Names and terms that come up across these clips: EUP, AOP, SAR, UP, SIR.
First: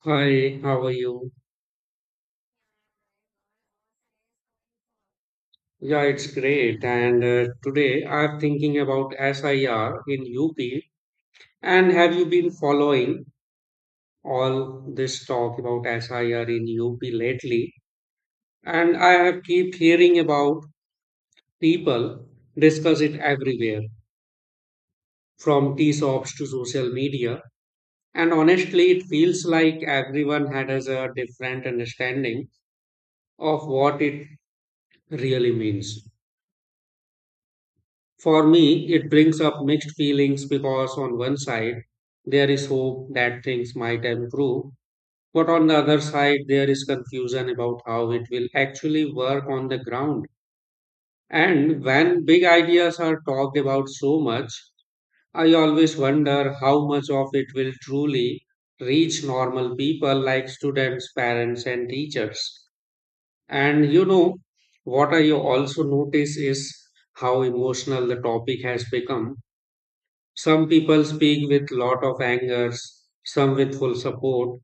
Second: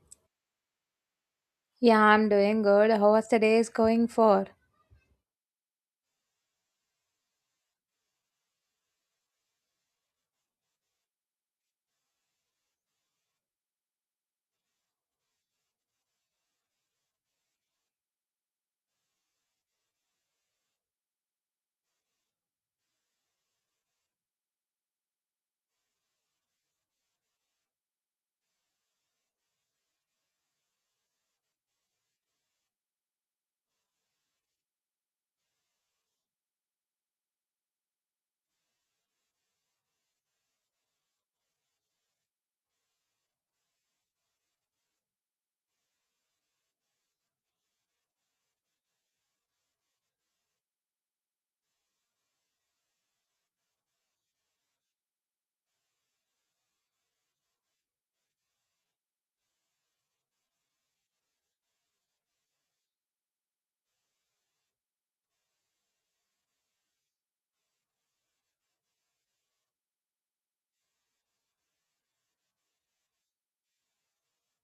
Hi, how are you? Yeah, I'm doing good. How was the day is going for? Yeah, it's great. And today I'm thinking about SIR in UP. And have you been following all this talk about SIR in UP lately? And I have keep hearing about people discuss it everywhere, from tea shops to social media. And honestly, it feels like everyone had has a different understanding of what it really means. For me, it brings up mixed feelings because on one side, there is hope that things might improve, but on the other side, there is confusion about how it will actually work on the ground. And when big ideas are talked about so much, I always wonder how much of it will truly reach normal people like students, parents, and teachers. And what I also notice is how emotional the topic has become. Some people speak with lot of angers, some with full support,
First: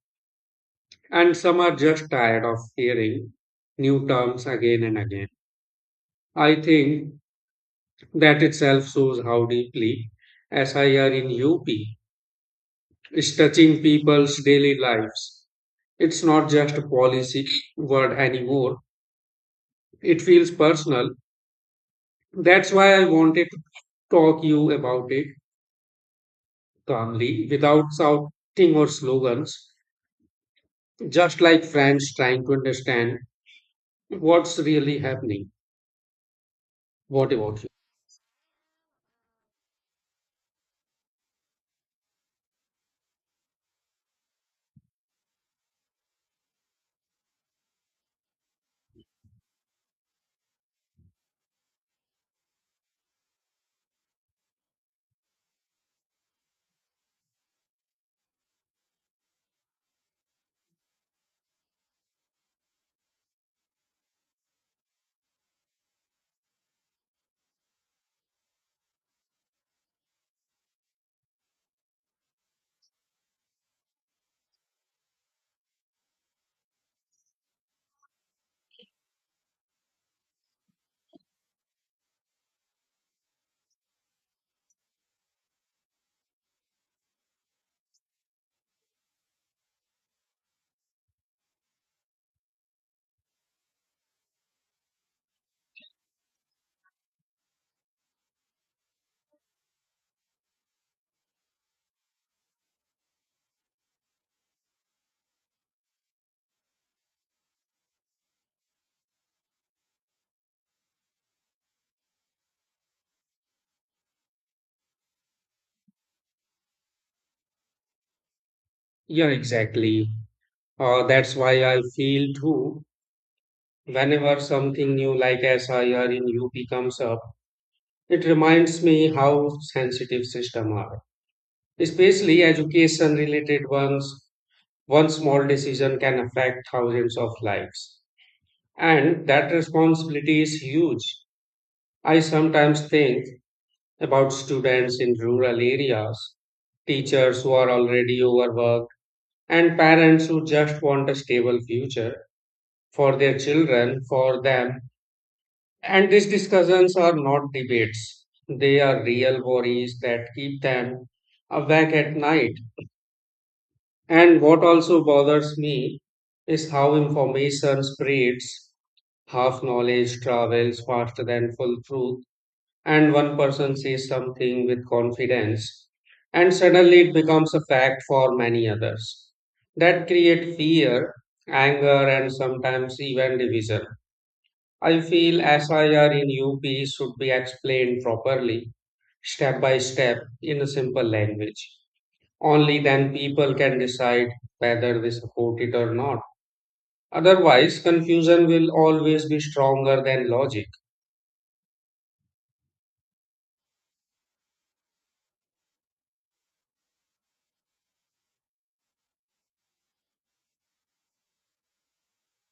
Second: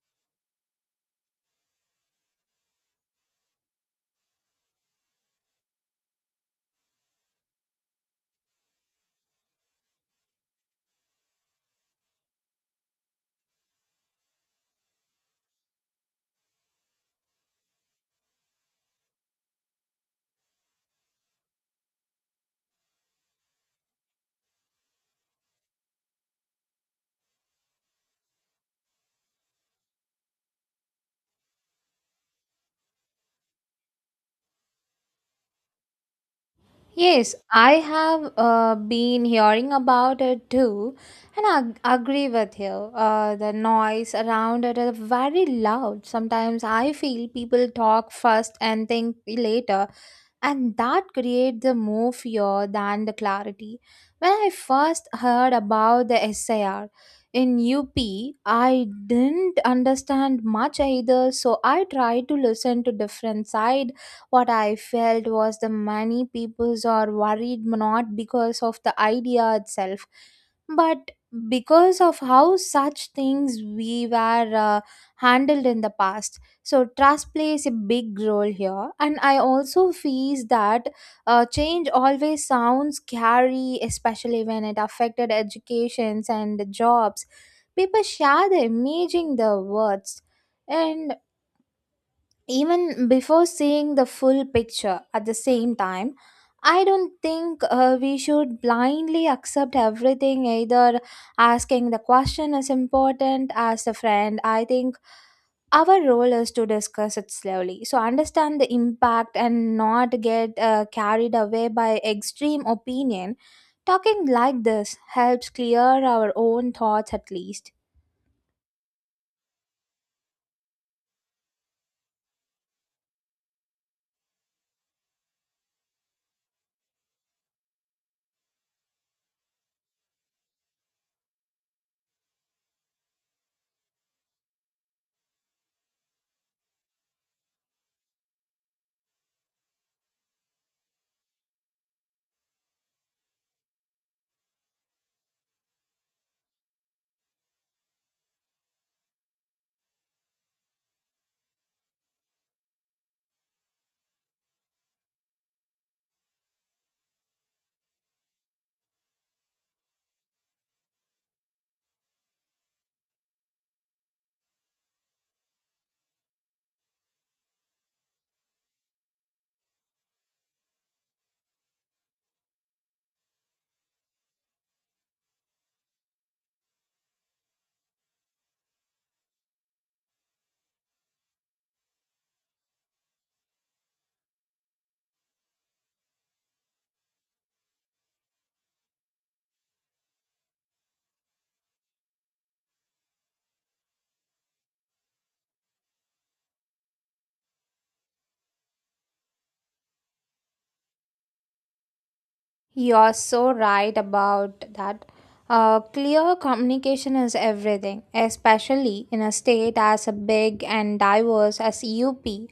and some are just tired of hearing new terms again and again. I think that itself shows how deeply SIR in UP is touching people's daily lives. It's not just a policy word anymore. It feels personal. That's why I wanted to talk you about it calmly, without shouting or slogans, just like friends trying to understand what's really happening. What Yes, about you? I have been hearing about it too, and agree with you. The noise around it is very loud. Sometimes I feel people talk first and think later, and that create the more fear than the clarity. When I first heard about the SIR in UP, I didn't understand much either, so I tried to listen to different side. What I felt was the many peoples are worried not because of the idea itself, but because of how such things we were handled in the past so trust plays a big role here, and I also feel that change always sounds scary, especially when it affected educations and the jobs. People share the imaging the words, and even before seeing the full picture at the same time I don't think we should blindly accept everything either asking the question is important as a friend I think our role is to discuss it slowly so understand the impact and not get carried away by extreme opinion talking like this helps clear our own thoughts at least. Yeah, exactly. That's why I feel too. Whenever something new like SIR in UP comes up, it reminds me how sensitive systems are, especially education related ones. One small decision can affect thousands of lives, and that responsibility is huge. I sometimes think about students in rural areas, teachers who are already overworked and parents who just want a stable future for their children, for them. And these discussions are not debates, they are real worries that keep them awake at night. And what also bothers me is how information spreads. Half knowledge travels faster than full truth, and one person says something with confidence and suddenly it becomes a fact for many others that create fear, anger, and sometimes even division. I feel SIR in UP should be explained properly, step by step, in a simple language. Only then people can decide whether they support it or not. Otherwise confusion will always be stronger than logic. You're so right about that. Clear communication is everything, especially in a state as big and diverse as UP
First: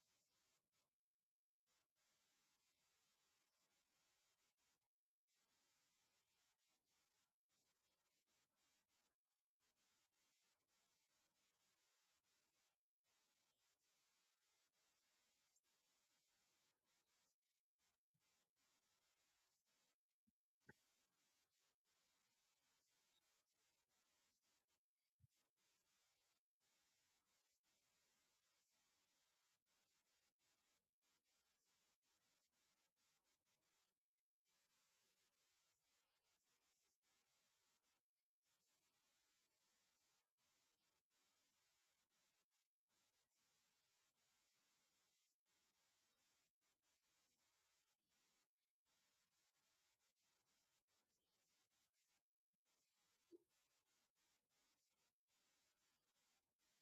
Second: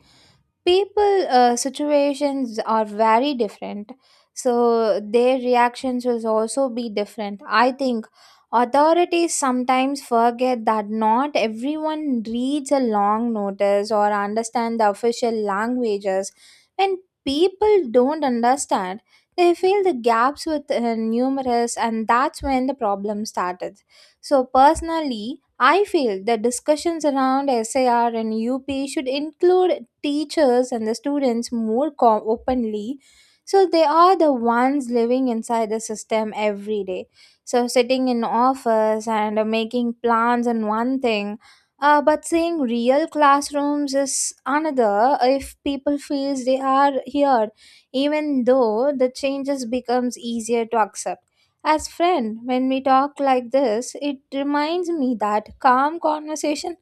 people situations are very different so their reactions will also be different I think authorities sometimes forget that not everyone reads a long notice or understand the official languages when people don't understand they fill the gaps with numerous and that's when the problem started so personally I feel that discussions around SAR and UP should include teachers and the students openly so they are the ones living inside the system every day. So sitting in office and making plans and one thing but seeing real classrooms is another if people feels they are here even though the changes becomes easier to accept as friend, when we talk like this, it reminds me that calm conversation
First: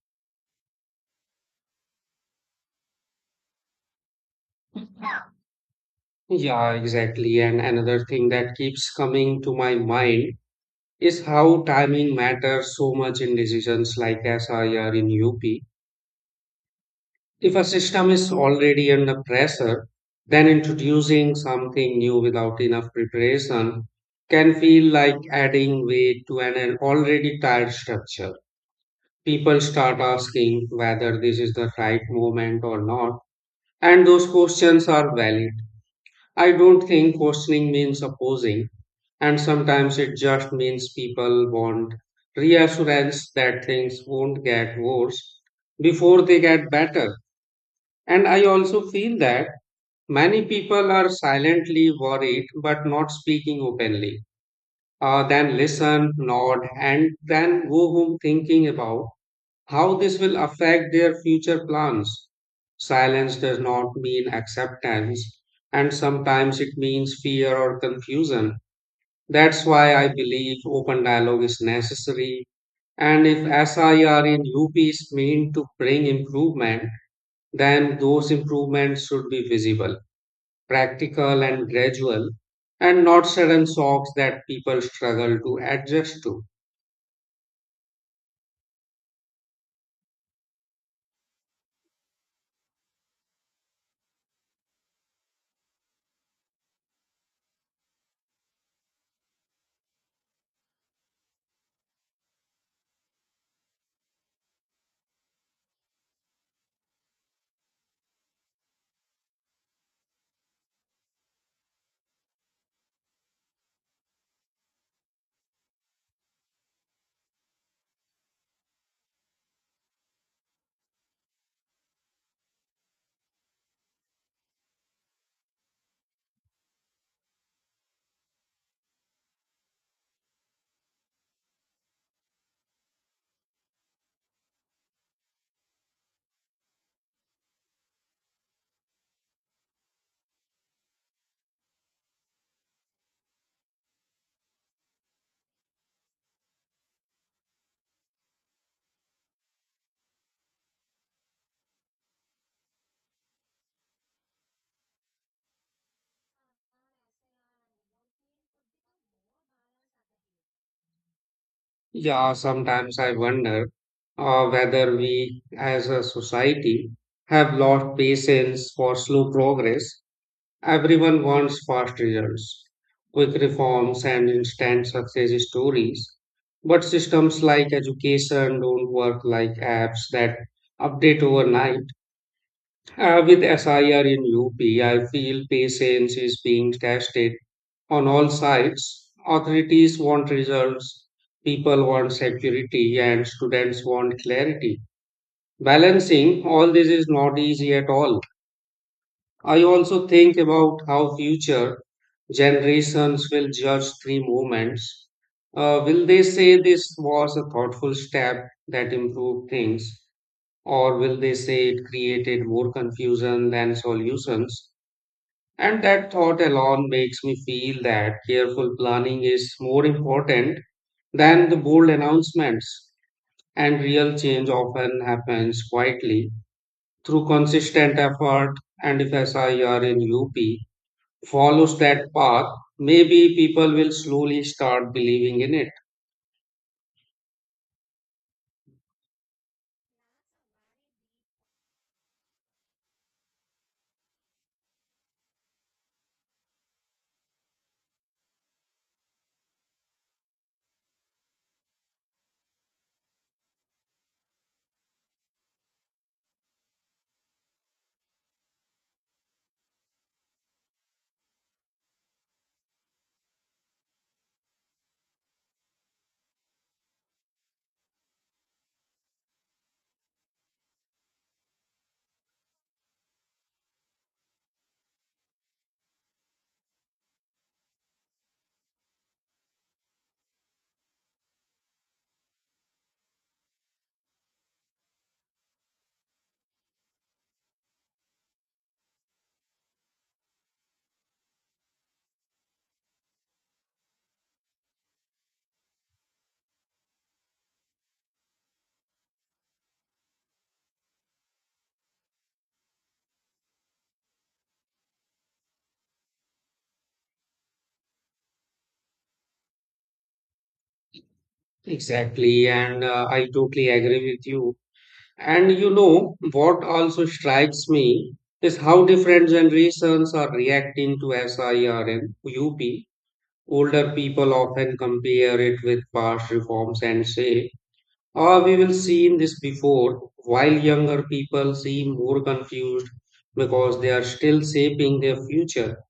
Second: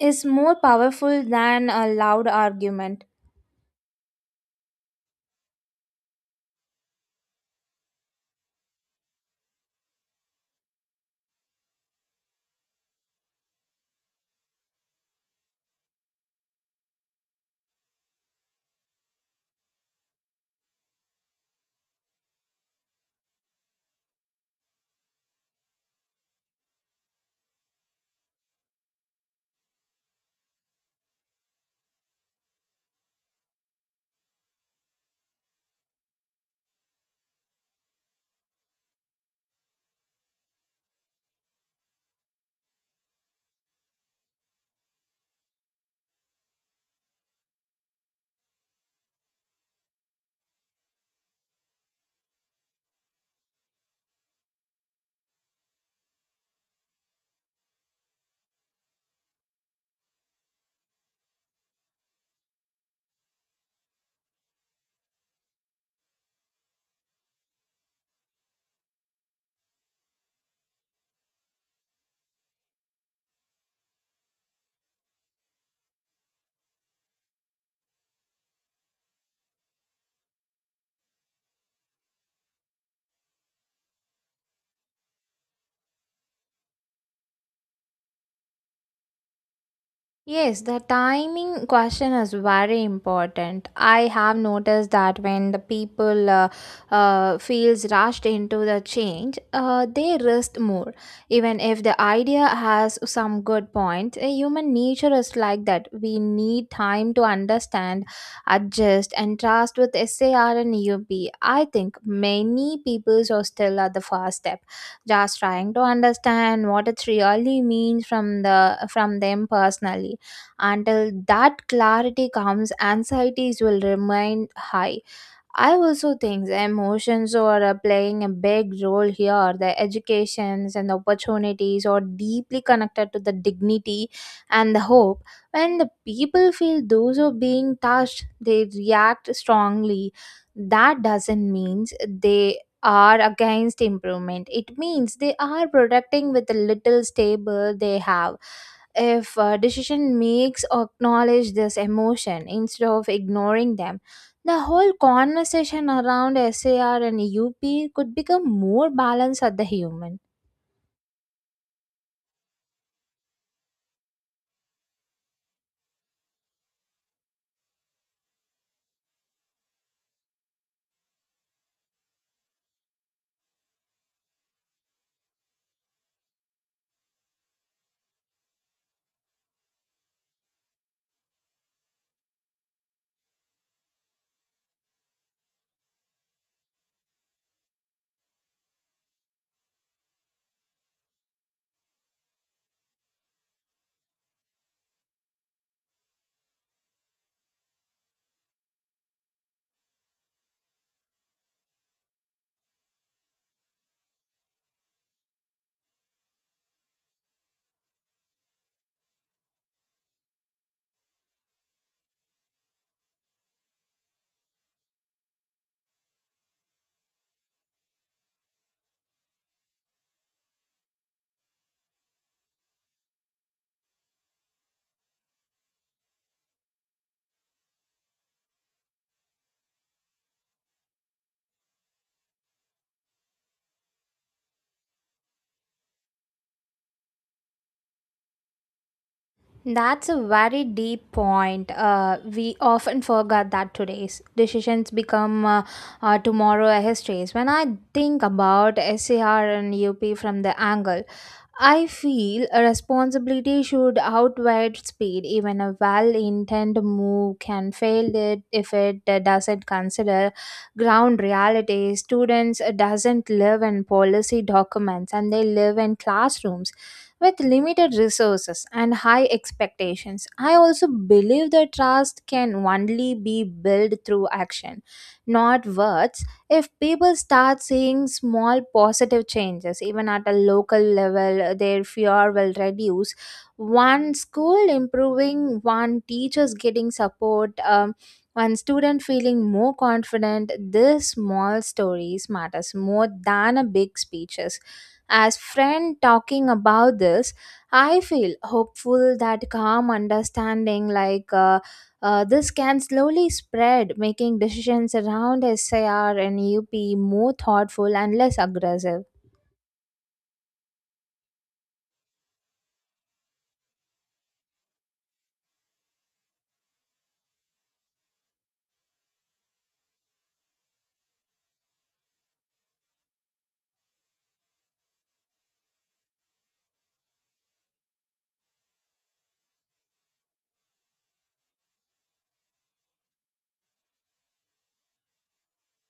is more powerful than a loud argument. Yeah, exactly. And another thing that keeps coming to my mind is how timing matters so much in decisions like SIR in UP. If a system is already under pressure, then introducing something new without enough preparation can feel like adding weight to an already tired structure. People start asking whether this is the right moment or not, and those questions are valid. I don't think questioning means opposing, and sometimes it just means people want reassurance that things won't get worse before they get better. And I also feel that many people are silently worried but not speaking openly. Then listen, nod, and then go home thinking about how this will affect their future plans. Silence does not mean acceptance, and sometimes it means fear or confusion. That's why I believe open dialogue is necessary. And if SIR in UP is meant to bring improvement, then those improvements should be visible, practical, and gradual, and not sudden shocks that people struggle to adjust to. Yes, the timing question is very important. I have noticed that when the people feels rushed into the change, they risk more. Even if the idea has some good point, human nature is like that. We need time to understand, adjust, and trust with SAR and UP. Think many people are still at the first step just trying to understand what it really means from them personally until that clarity comes, anxieties will remain high. I also think the emotions are playing a big role here. The educations and the opportunities are deeply connected to the dignity and the hope. When the people feel those are being touched, they react strongly. That doesn't mean they are against improvement. It means they are protecting with the little stable they have if a decision makes acknowledge this emotion instead of ignoring them the whole conversation around SAR and UP could become more balanced at the human. Yeah, sometimes I wonder whether we as a society have lost patience for slow progress. Everyone wants fast results, quick reforms, and instant success stories. But systems like education don't work like apps that update overnight. With SIR in UP, I feel patience is being tested on all sides. Authorities want results, people want security, and students want clarity. Balancing all this is not easy at all. I also think about how future generations will judge three movements. Will they say this was a thoughtful step that improved things? Or will they say it created more confusion than solutions? And that thought alone makes me feel that careful planning is more important than the bold announcements. And real change often happens quietly through consistent effort. And if SIR in UP follows that path, maybe people will slowly start believing in it. That's a very deep point. We often forget that today's decisions become tomorrow histories. When I think about SAR and UP from the angle, I feel a responsibility should outweigh speed. Even a well intended move can fail it if it doesn't consider ground reality. Students doesn't live in policy documents and they live in classrooms with limited resources and high expectations. I also believe that trust can only be built through action, not words if people start seeing small positive changes even at a local level their fear will reduce one school improving one teachers getting support one student feeling more confident these small stories matters more than a big speeches as friend talking about this I feel hopeful that calm understanding like this can slowly spread, making decisions around SIR and UP more thoughtful and less aggressive. Exactly. And I totally agree with you. And what also strikes me is how different generations are reacting to SIR and UP. Older people often compare it with past reforms and say, oh, we will seen this before, while younger people seem more confused because they are still shaping their future.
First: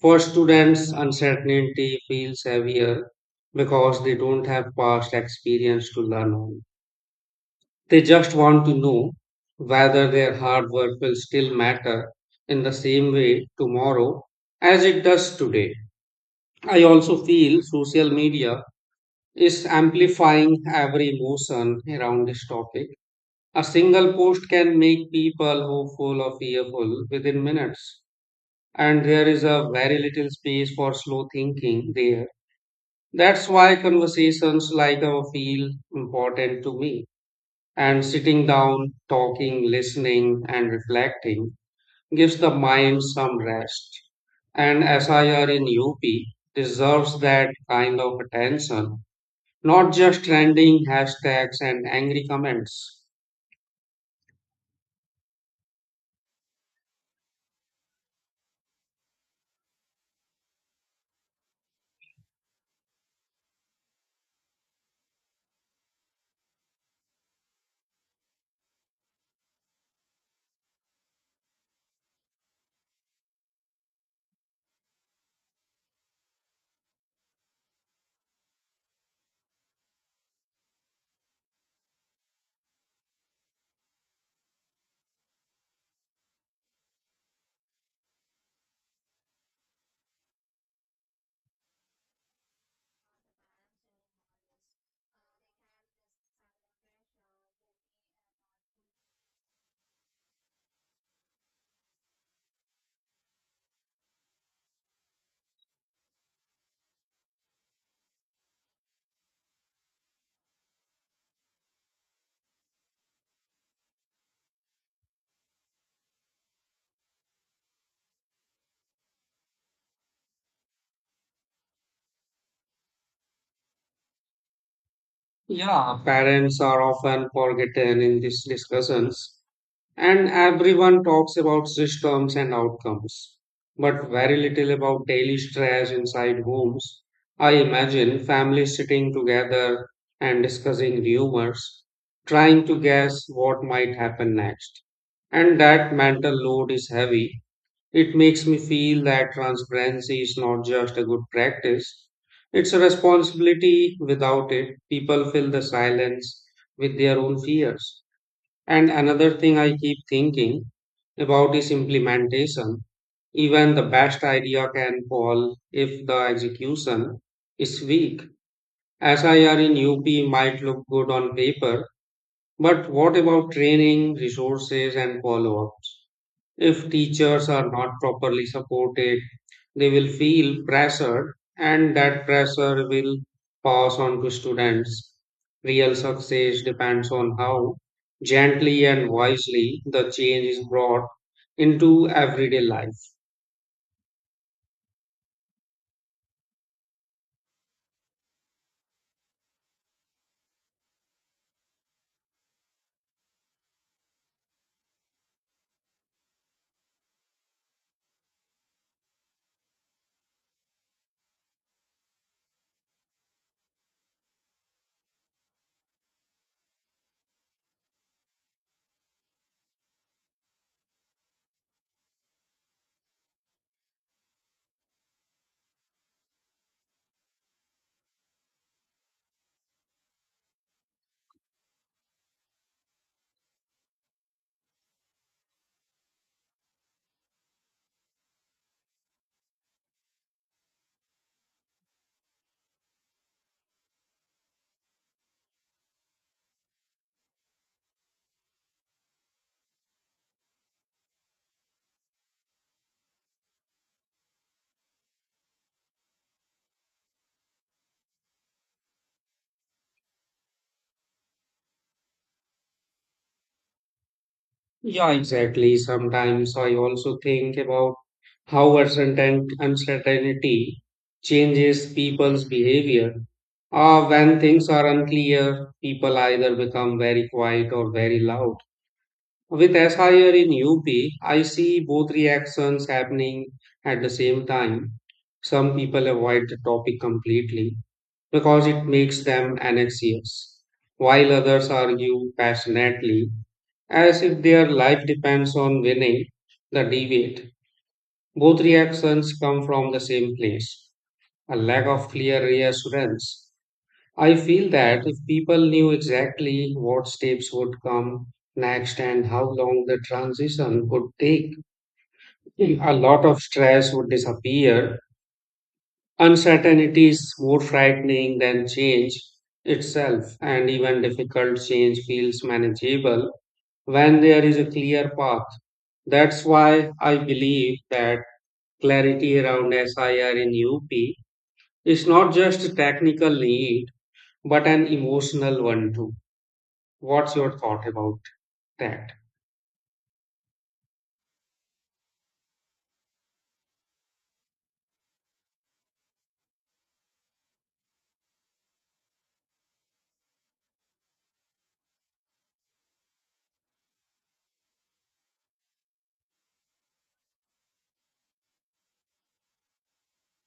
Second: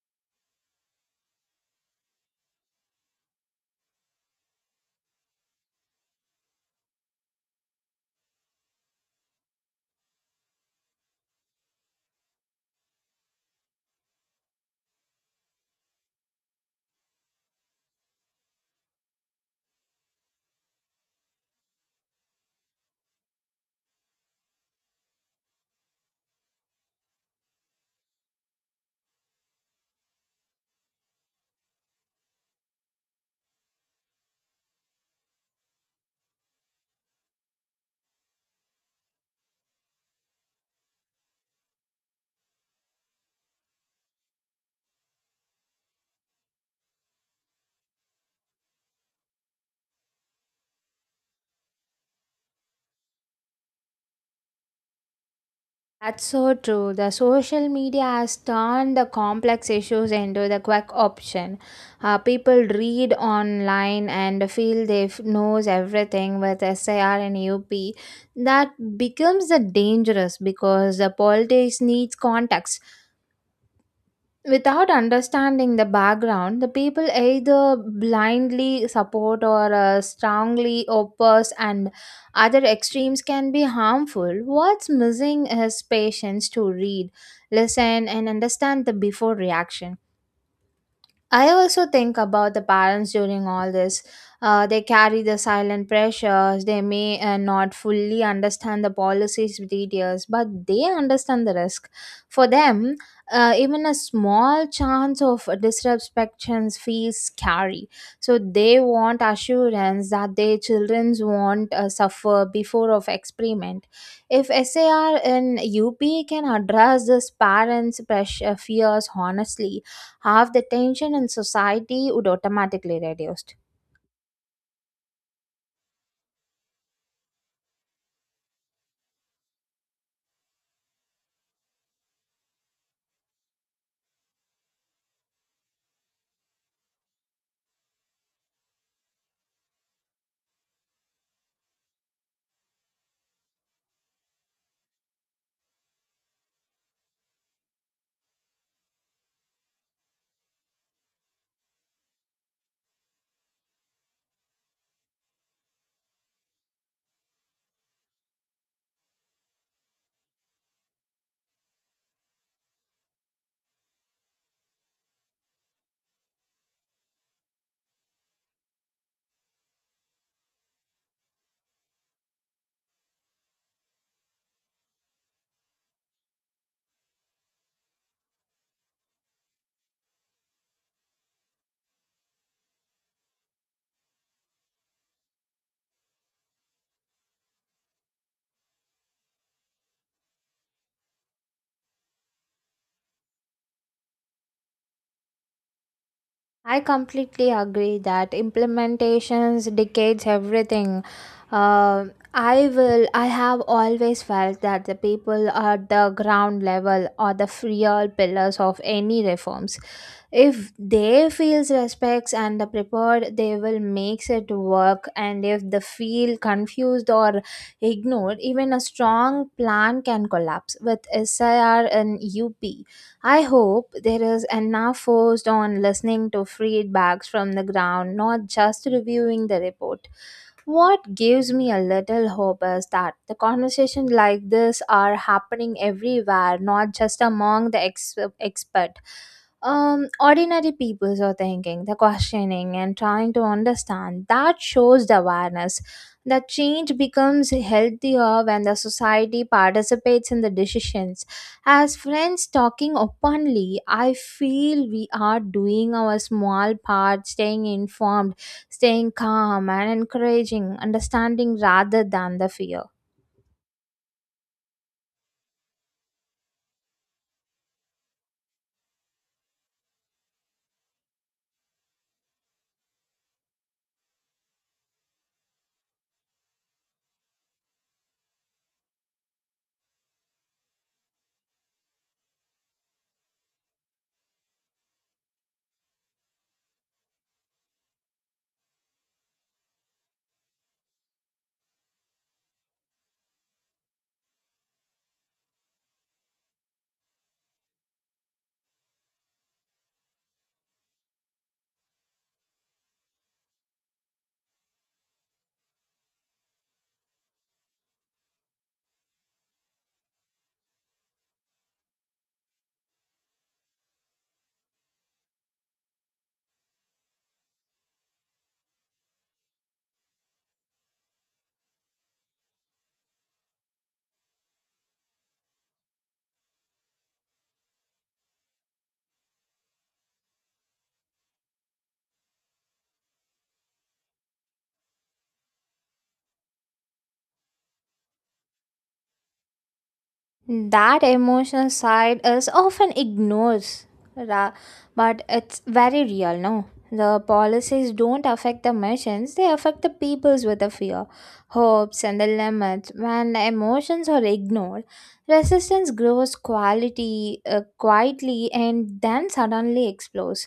For students, uncertainty feels heavier because they don't have past experience to learn on. They just want to know whether their hard work will still matter in the same way tomorrow as it does today. I also feel social media is amplifying every emotion around this topic. A single post can make people hopeful or fearful within minutes, and there is a very little space for slow thinking there. That's why conversations like our feel important to me. And sitting down, talking, listening, and reflecting gives the mind some rest. And SIR in UP deserves that kind of attention, not just trending hashtags and angry comments. That's so true. The social media has turned the complex issues into the quick option. People read online and feel knows everything with SIR and UP. That becomes the dangerous because the politics needs context. Without understanding the background, the people either blindly support or strongly oppose, and other extremes can be harmful. What's missing is patience to read, listen, and understand the before reaction. I also think about the parents during all this. They carry the silent pressures. They may not fully understand the policies details, but they understand the risk. For them, even a small chance of disruptions feels scary. So they want assurance that their children won't suffer before of experiment. If SAR in UP can address this parents' pressure fears honestly, half the tension in society would automatically reduced. Yeah, parents are often forgotten in these discussions. And everyone talks about systems and outcomes, but very little about daily stress inside homes. I imagine families sitting together and discussing rumors, trying to guess what might happen next. And that mental load is heavy. It makes me feel that transparency is not just a good practice, it's a responsibility. Without it, people fill the silence with their own fears. And another thing I keep thinking about is implementation. Even the best idea can fall if the execution is weak. SIR in UP might look good on paper, but what about training, resources, and follow ups? If teachers are not properly supported, they will feel pressured and that pressure will pass on to students. Real success depends on how gently and wisely the change is brought into everyday life. I completely agree that implementations decades everything. Uh, I will. I have always felt that the people at the ground level are the real pillars of any reforms. If they feels respects and the prepared, they will makes it work. And if they feel confused or ignored, even a strong plan can collapse. With SIR and UP, I hope there is enough forced on listening to feedbacks from the ground, not just reviewing the report. What gives me a little hope is that the conversations like this are happening everywhere, not just among expert. Ordinary people are thinking, the questioning, and trying to understand. That shows the awareness. That change becomes healthier when the society participates in the decisions. As friends talking openly, I feel we are doing our small part, staying informed staying calm and encouraging understanding rather than the fear. Yeah, exactly. Sometimes I also think about how uncertainty changes people's behavior. When things are unclear, people either become very quiet or very loud. With SIR in UP, I see both reactions happening at the same time. Some people avoid the topic completely because it makes them anxious, while others argue passionately as if their life depends on winning the debate. Both reactions come from the same place, a lack of clear reassurance. I feel that if people knew exactly what steps would come next and how long the transition would take, a lot of stress would disappear. Uncertainty is more frightening than change itself, and even difficult change feels manageable when there is a clear path. That's why I believe that clarity around SIR in UP is not just a technical need, but an emotional one too. What's your thought about that? That emotional side is often ignored, ra- but it's very real, no? The policies don't affect the machines, they affect the peoples with the fear, hopes, and the limits. When the emotions are ignored, resistance grows quality, quietly and then suddenly explodes.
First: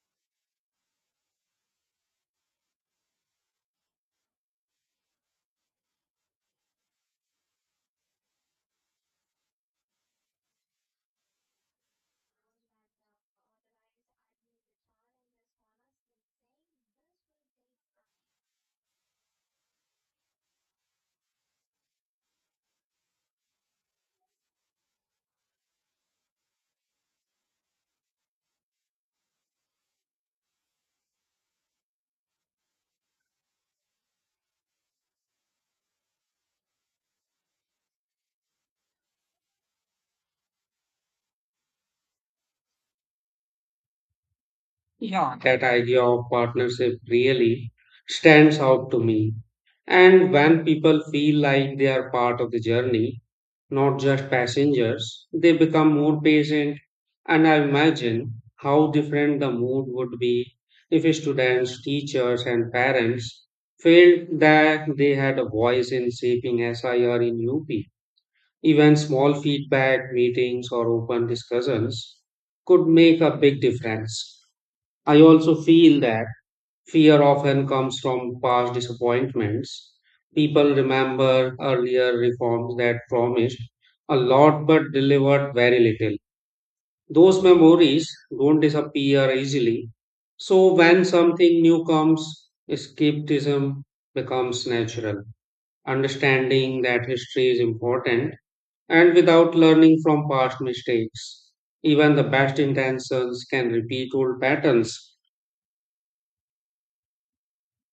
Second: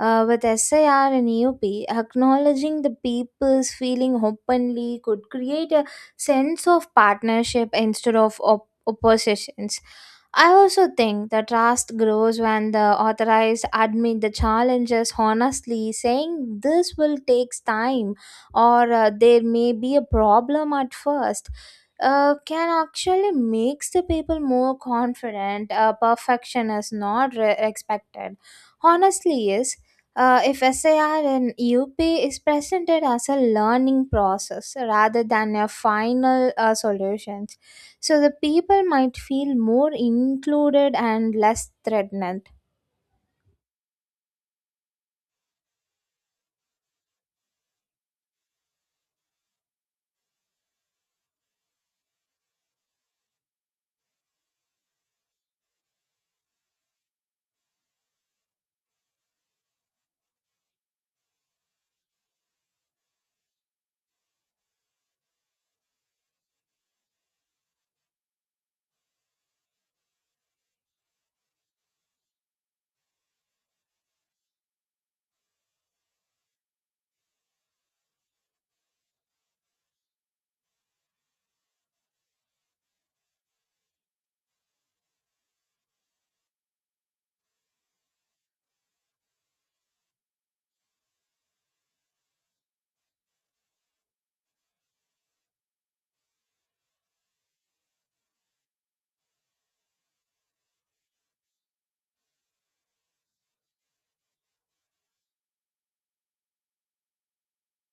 With SIR and EUP, acknowledging the people's feeling openly could create a sense of partnership instead of oppositions. I also think the trust grows when the authorized admit the challenges honestly, saying this will take time or there may be a problem at first. Can actually makes the people more confident. Perfection is not expected. Honestly, is if SAR and UP is presented as a learning process rather than a final solution so the people might feel more included and less threatened. Yeah, that idea of partnership really stands out to me. And when people feel like they are part of the journey, not just passengers, they become more patient. And I imagine how different the mood would be if students, teachers, and parents felt that they had a voice in shaping SIR in UP. Even small feedback, meetings, or open discussions could make a big difference. I also feel that fear often comes from past disappointments. People remember earlier reforms that promised a lot but delivered very little. Those memories don't disappear easily. So when something new comes, escapism becomes natural. Understanding that history is important, and without learning from past mistakes, even the best intentions can repeat old patterns.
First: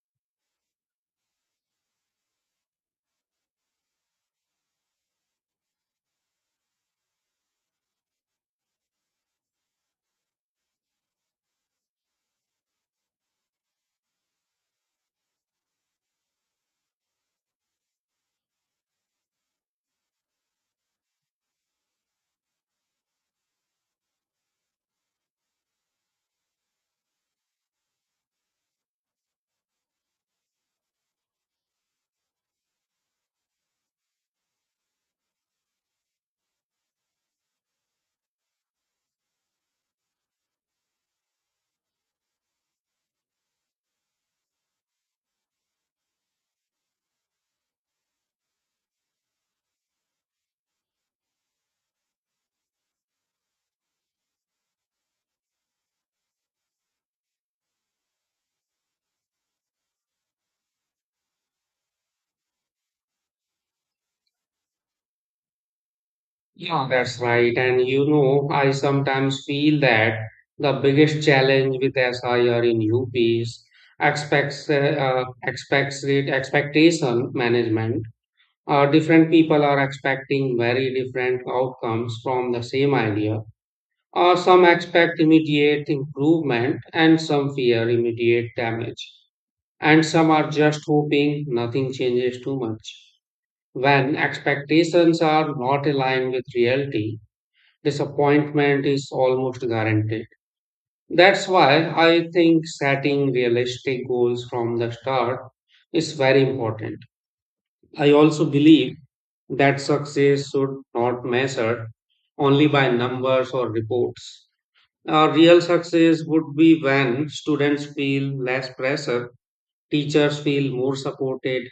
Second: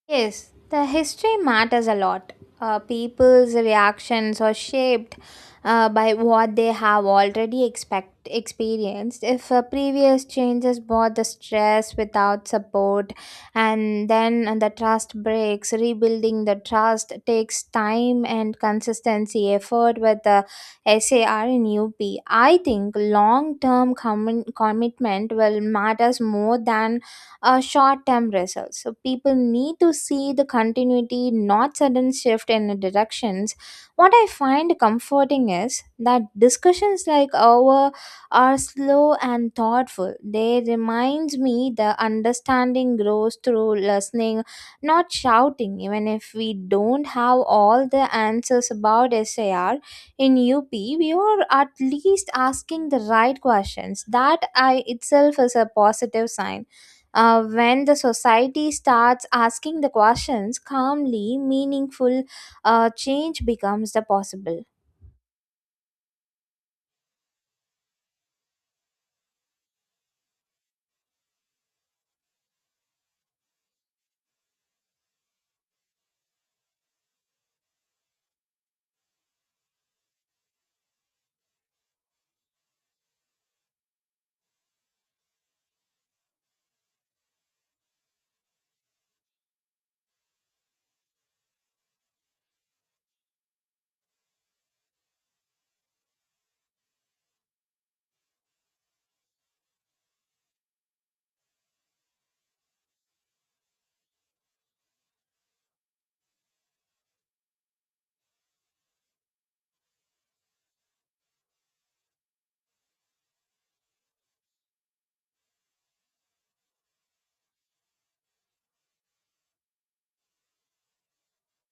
Yes, the history matters a lot. People's reactions are shaped by what they have already expect experienced. If previous changes brought the stress without support, and then the trust breaks, rebuilding the trust takes time and consistency effort with the SAR and UP. Think long term commitment will matters more than short term results. So people need to see the continuity, not sudden shift in the directions. What I find comforting is that discussions like our are slow and thoughtful. They reminds me the understanding grows through listening, not shouting. Even if we don't have all the answers about SIR in UP, we are at least asking the right questions. That I itself is a positive sign when the society starts asking the questions calmly meaningful change becomes the possible Yeah, that's right. And I sometimes feel that the biggest challenge with SIR in UP is expectation management. Different people are expecting very different outcomes from the same idea. Some expect immediate improvement and some fear immediate damage. And some are just hoping nothing changes too much. When expectations are not aligned with reality, disappointment is almost guaranteed. That's why I think setting realistic goals from the start is very important. I also believe that success should not measure only by numbers or reports. A real success would be when students feel less pressure, teachers feel more supported,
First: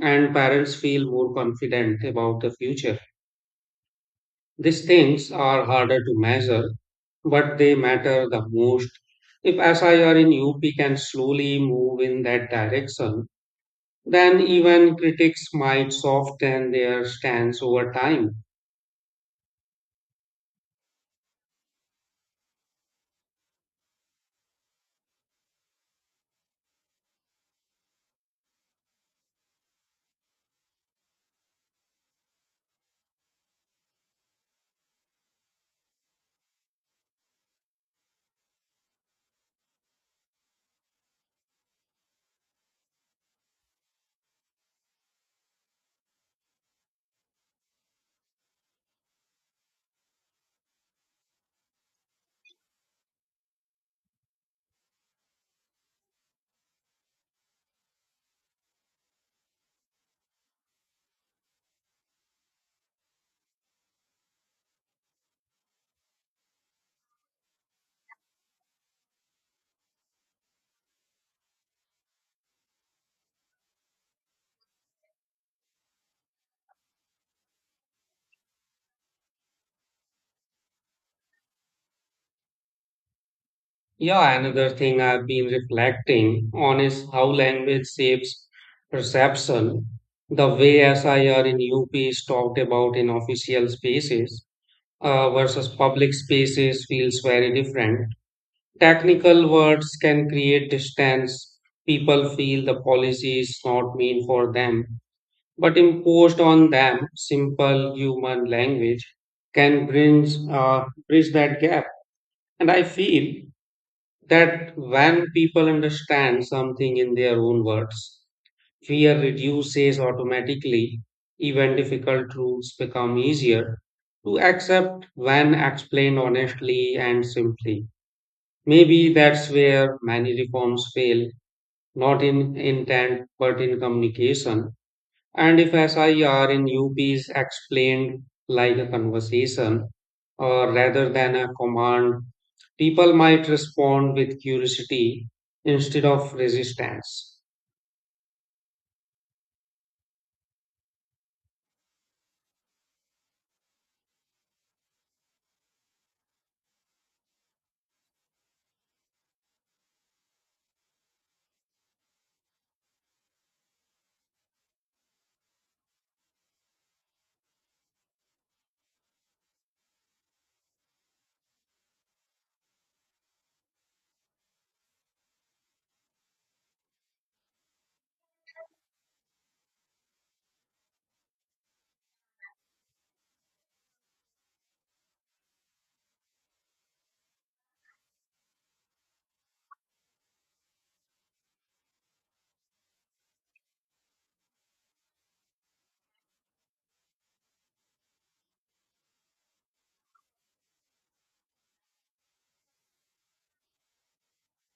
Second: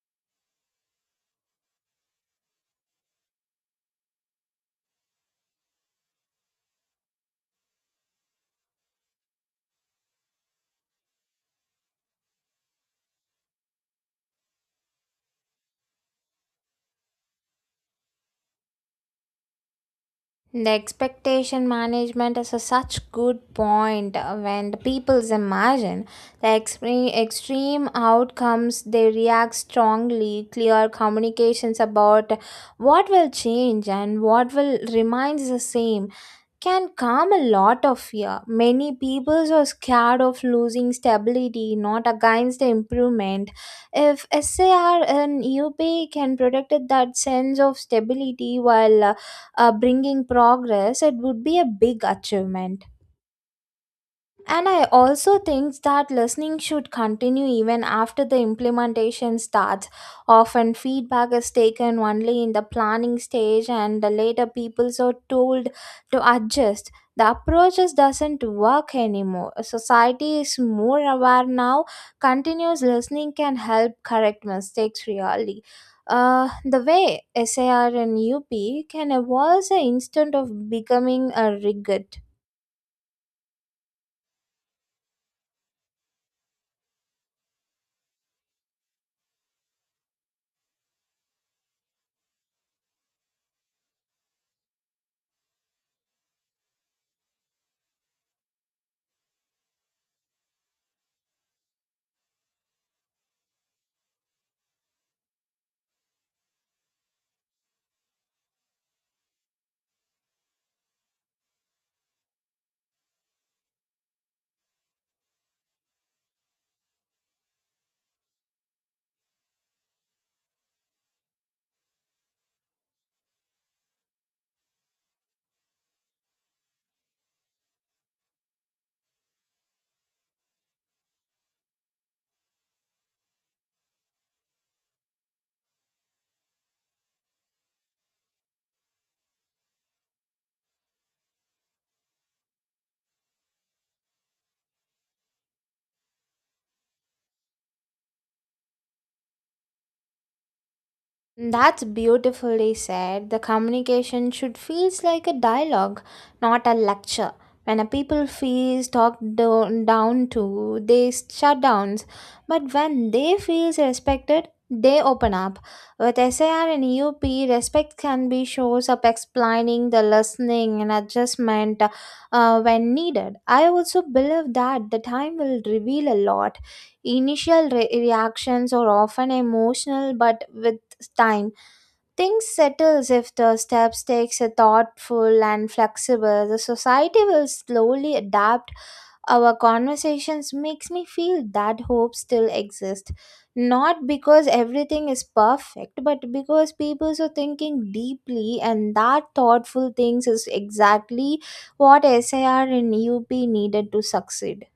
and parents feel more confident about the future. These things are harder to measure, but they matter the most. If SIR in UP can slowly move in that direction, then even critics might soften their stance over time. the expectation management is a such good point when the peoples imagine the extreme outcomes they react strongly clear communications about what will change and what will remains the same can calm a lot of fear. Many people are scared of losing stability, not against the improvement. If SAR and UP can protect that sense of stability while bringing progress, it would be a big achievement. And I also think that listening should continue even after the implementation starts. Often, feedback is taken only in the planning stage, and the later people are told to adjust. The approaches doesn't work anymore. Society is more aware now. Continuous listening can help correct mistakes really. The way SAR and UP can evolve the instant of becoming a rigid. Yeah, another thing I've been reflecting on is how language shapes perception. The way SIR in UP is talked about in official spaces versus public spaces feels very different. Technical words can create distance. People feel the policy is not meant for them, but imposed on them. Simple human language can bridge that gap. And I feel that when people understand something in their own words, fear reduces automatically, even difficult truths become easier to accept when explained honestly and simply. Maybe that's where many reforms fail, not in intent but in communication. And if SIR in UP is explained like a conversation or rather than a command, people might respond with curiosity instead of resistance. That's beautifully said. The communication should feels like a dialogue, not a lecture. When a people feels down to, they shut down. But when they feels respected, they open up. With SAR and EUP, respect can be shows up explaining the listening and adjustment when needed. I also believe that the time will reveal a lot. Initial reactions are often emotional, but with time. Things settles if the steps takes a thoughtful and flexible. The society will slowly adapt. Our conversations makes me feel that hope still exists. Not because everything is perfect, but because people are thinking deeply and that thoughtful things is exactly what SIR and UP needed to succeed.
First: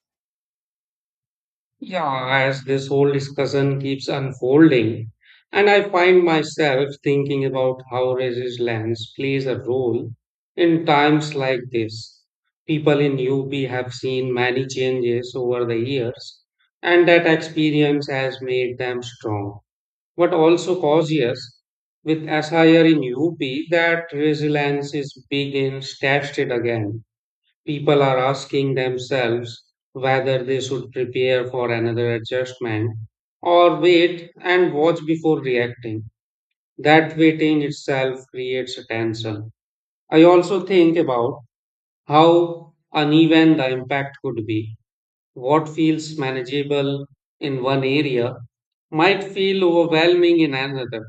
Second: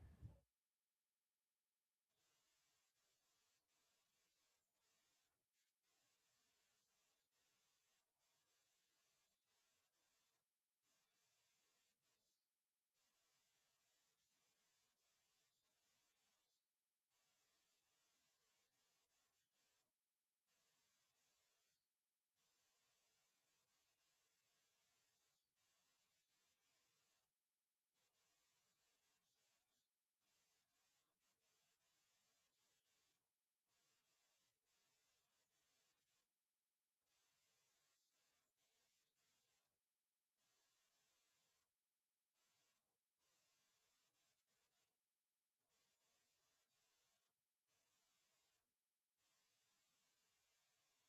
Yeah, as this whole discussion keeps unfolding, and I find myself thinking about how resilience plays a role in times like this. People in UP have seen many changes over the years, and that experience has made them strong, but also cautious. With SIR in UP, that resilience is being tested again. People are asking themselves whether they should prepare for another adjustment or wait and watch before reacting. That waiting itself creates a tension. I also think about how uneven the impact could be. What feels manageable in one area might feel overwhelming in another.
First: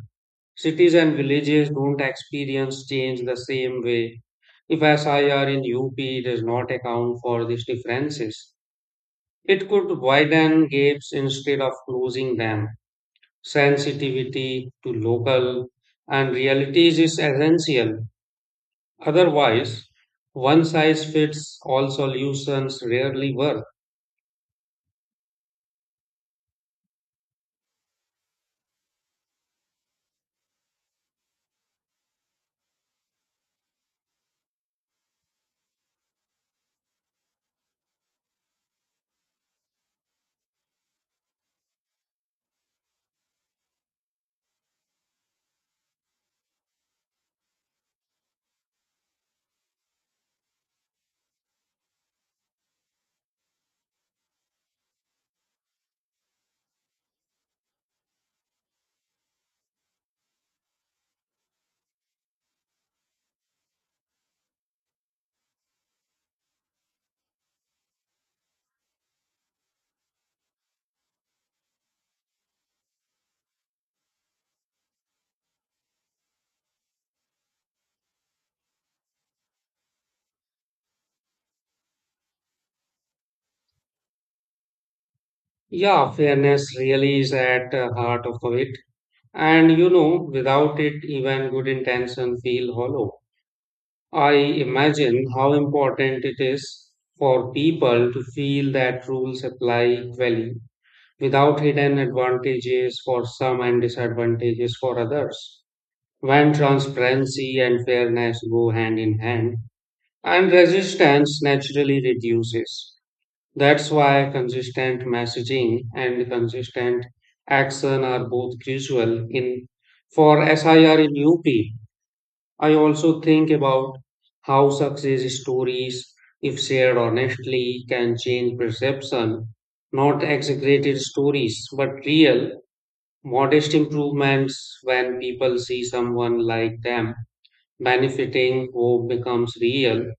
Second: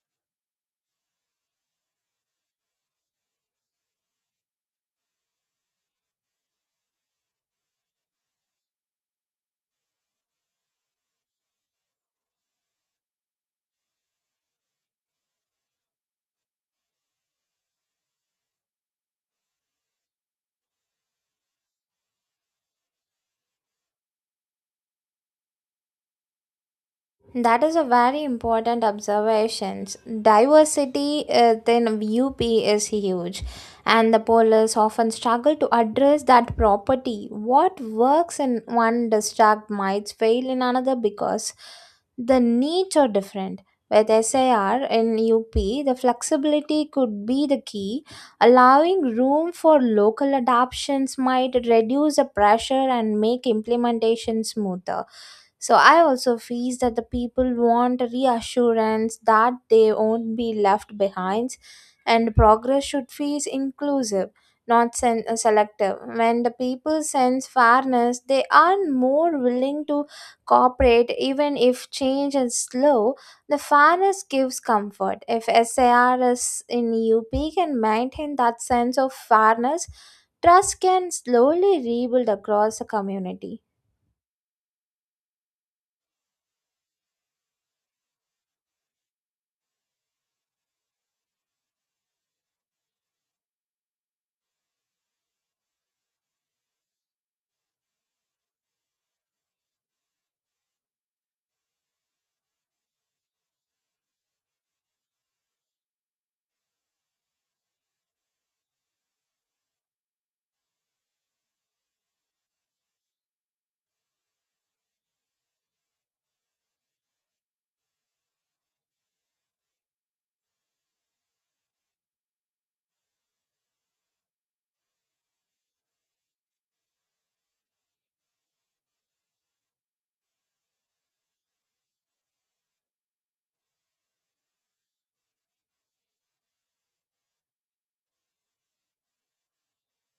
Cities and villages don't experience change the same way. If SIR in UP does not account for these differences, it could widen gaps instead of closing them. Sensitivity to local and realities is essential. Otherwise, one size fits all solutions rarely work. That is a very important observation. Diversity within UP is huge, and the police often struggle to address that property. What works in one district might fail in another because the needs are different. With SIR in UP, the flexibility could be the key. Allowing room for local adaptations might reduce the pressure and make implementation smoother. So I also feel that the people want reassurance that they won't be left behind, and progress should feel inclusive, not sen- selective. When the people sense fairness, they are more willing to cooperate, even if change is slow. The fairness gives comfort. If SAR is in UP can maintain that sense of fairness, trust can slowly rebuild across the community. Yeah, fairness really is at the heart of it. And without it, even good intention feel hollow. I imagine how important it is for people to feel that rules apply equally without hidden advantages for some and disadvantages for others. When transparency and fairness go hand in hand, and resistance naturally reduces. That's why consistent messaging and consistent action are both crucial in for SIR in UP. I also think about how success stories, if shared honestly, can change perception. Not exaggerated stories, but real, modest improvements when people see someone like them benefiting, hope becomes real.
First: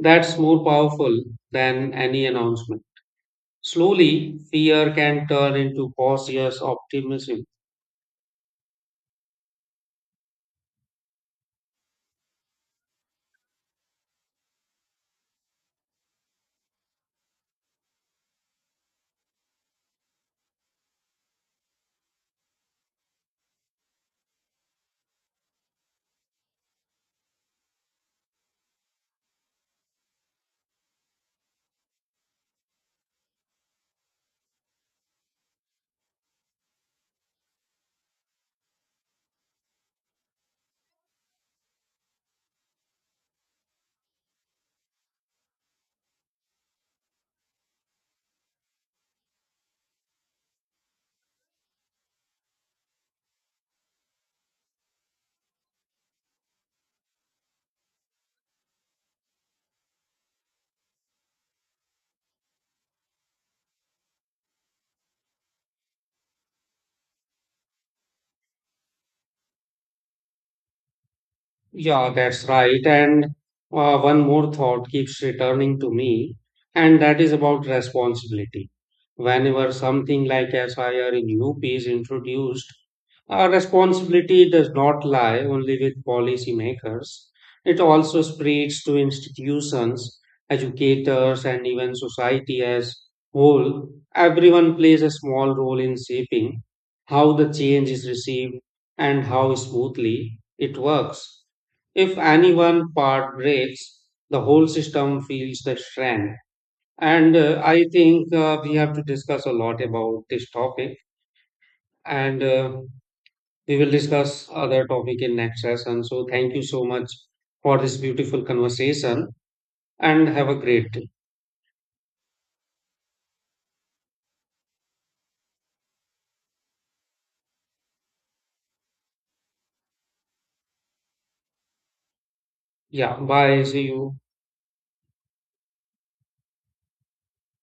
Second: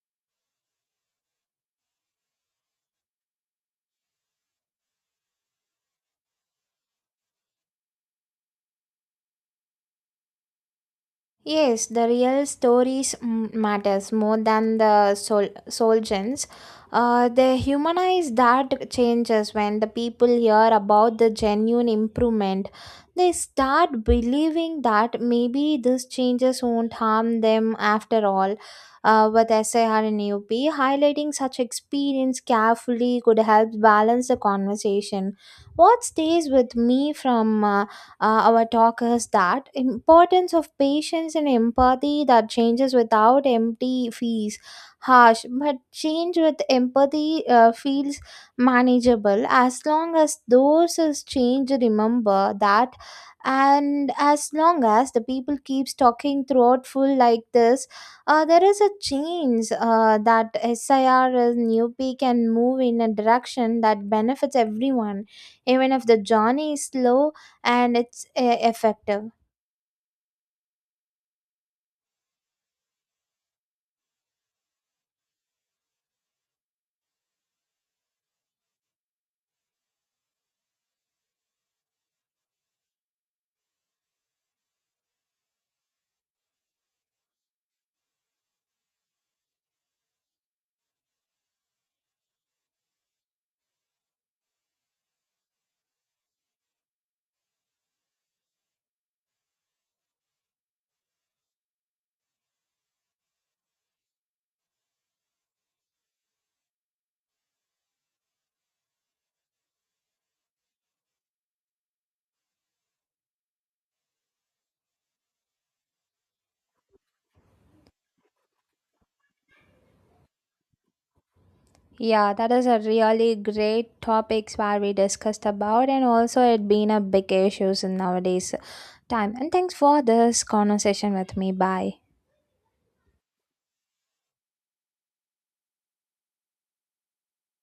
That's more powerful than any announcement. Slowly, fear can turn into cautious optimism. Yes, the real stories matters more than soldiers. They humanize that changes when the people hear about the genuine improvement. They start believing that maybe these changes won't harm them after all. With SIR and AOP, highlighting such experience carefully could help balance the conversation. What stays with me from our talk is that importance of patience and empathy that changes without empty fees harsh but change with empathy feels manageable as long as those is change remember that and as long as the people keeps talking throughout full like this there is a change that sir is new peak and up can move in a direction that benefits everyone even if the journey is slow and it's effective. Yeah, that's right. And one more thought keeps returning to me, and that is about responsibility. Whenever something like SIR in UP is introduced, responsibility does not lie only with policymakers. It also spreads to institutions, educators, and even society as whole. Everyone plays a small role in shaping how the change is received and how smoothly it works. If any one part breaks, the whole system feels the strain. And I think we have to discuss a lot about this topic, and we will discuss other topic in next session. So thank you so much for this beautiful conversation, and have a great day. Yeah, that is a really great topics where we discussed about and also it been a big issues in nowadays time. And thanks for this conversation with me. Bye. Yeah, bye. See you.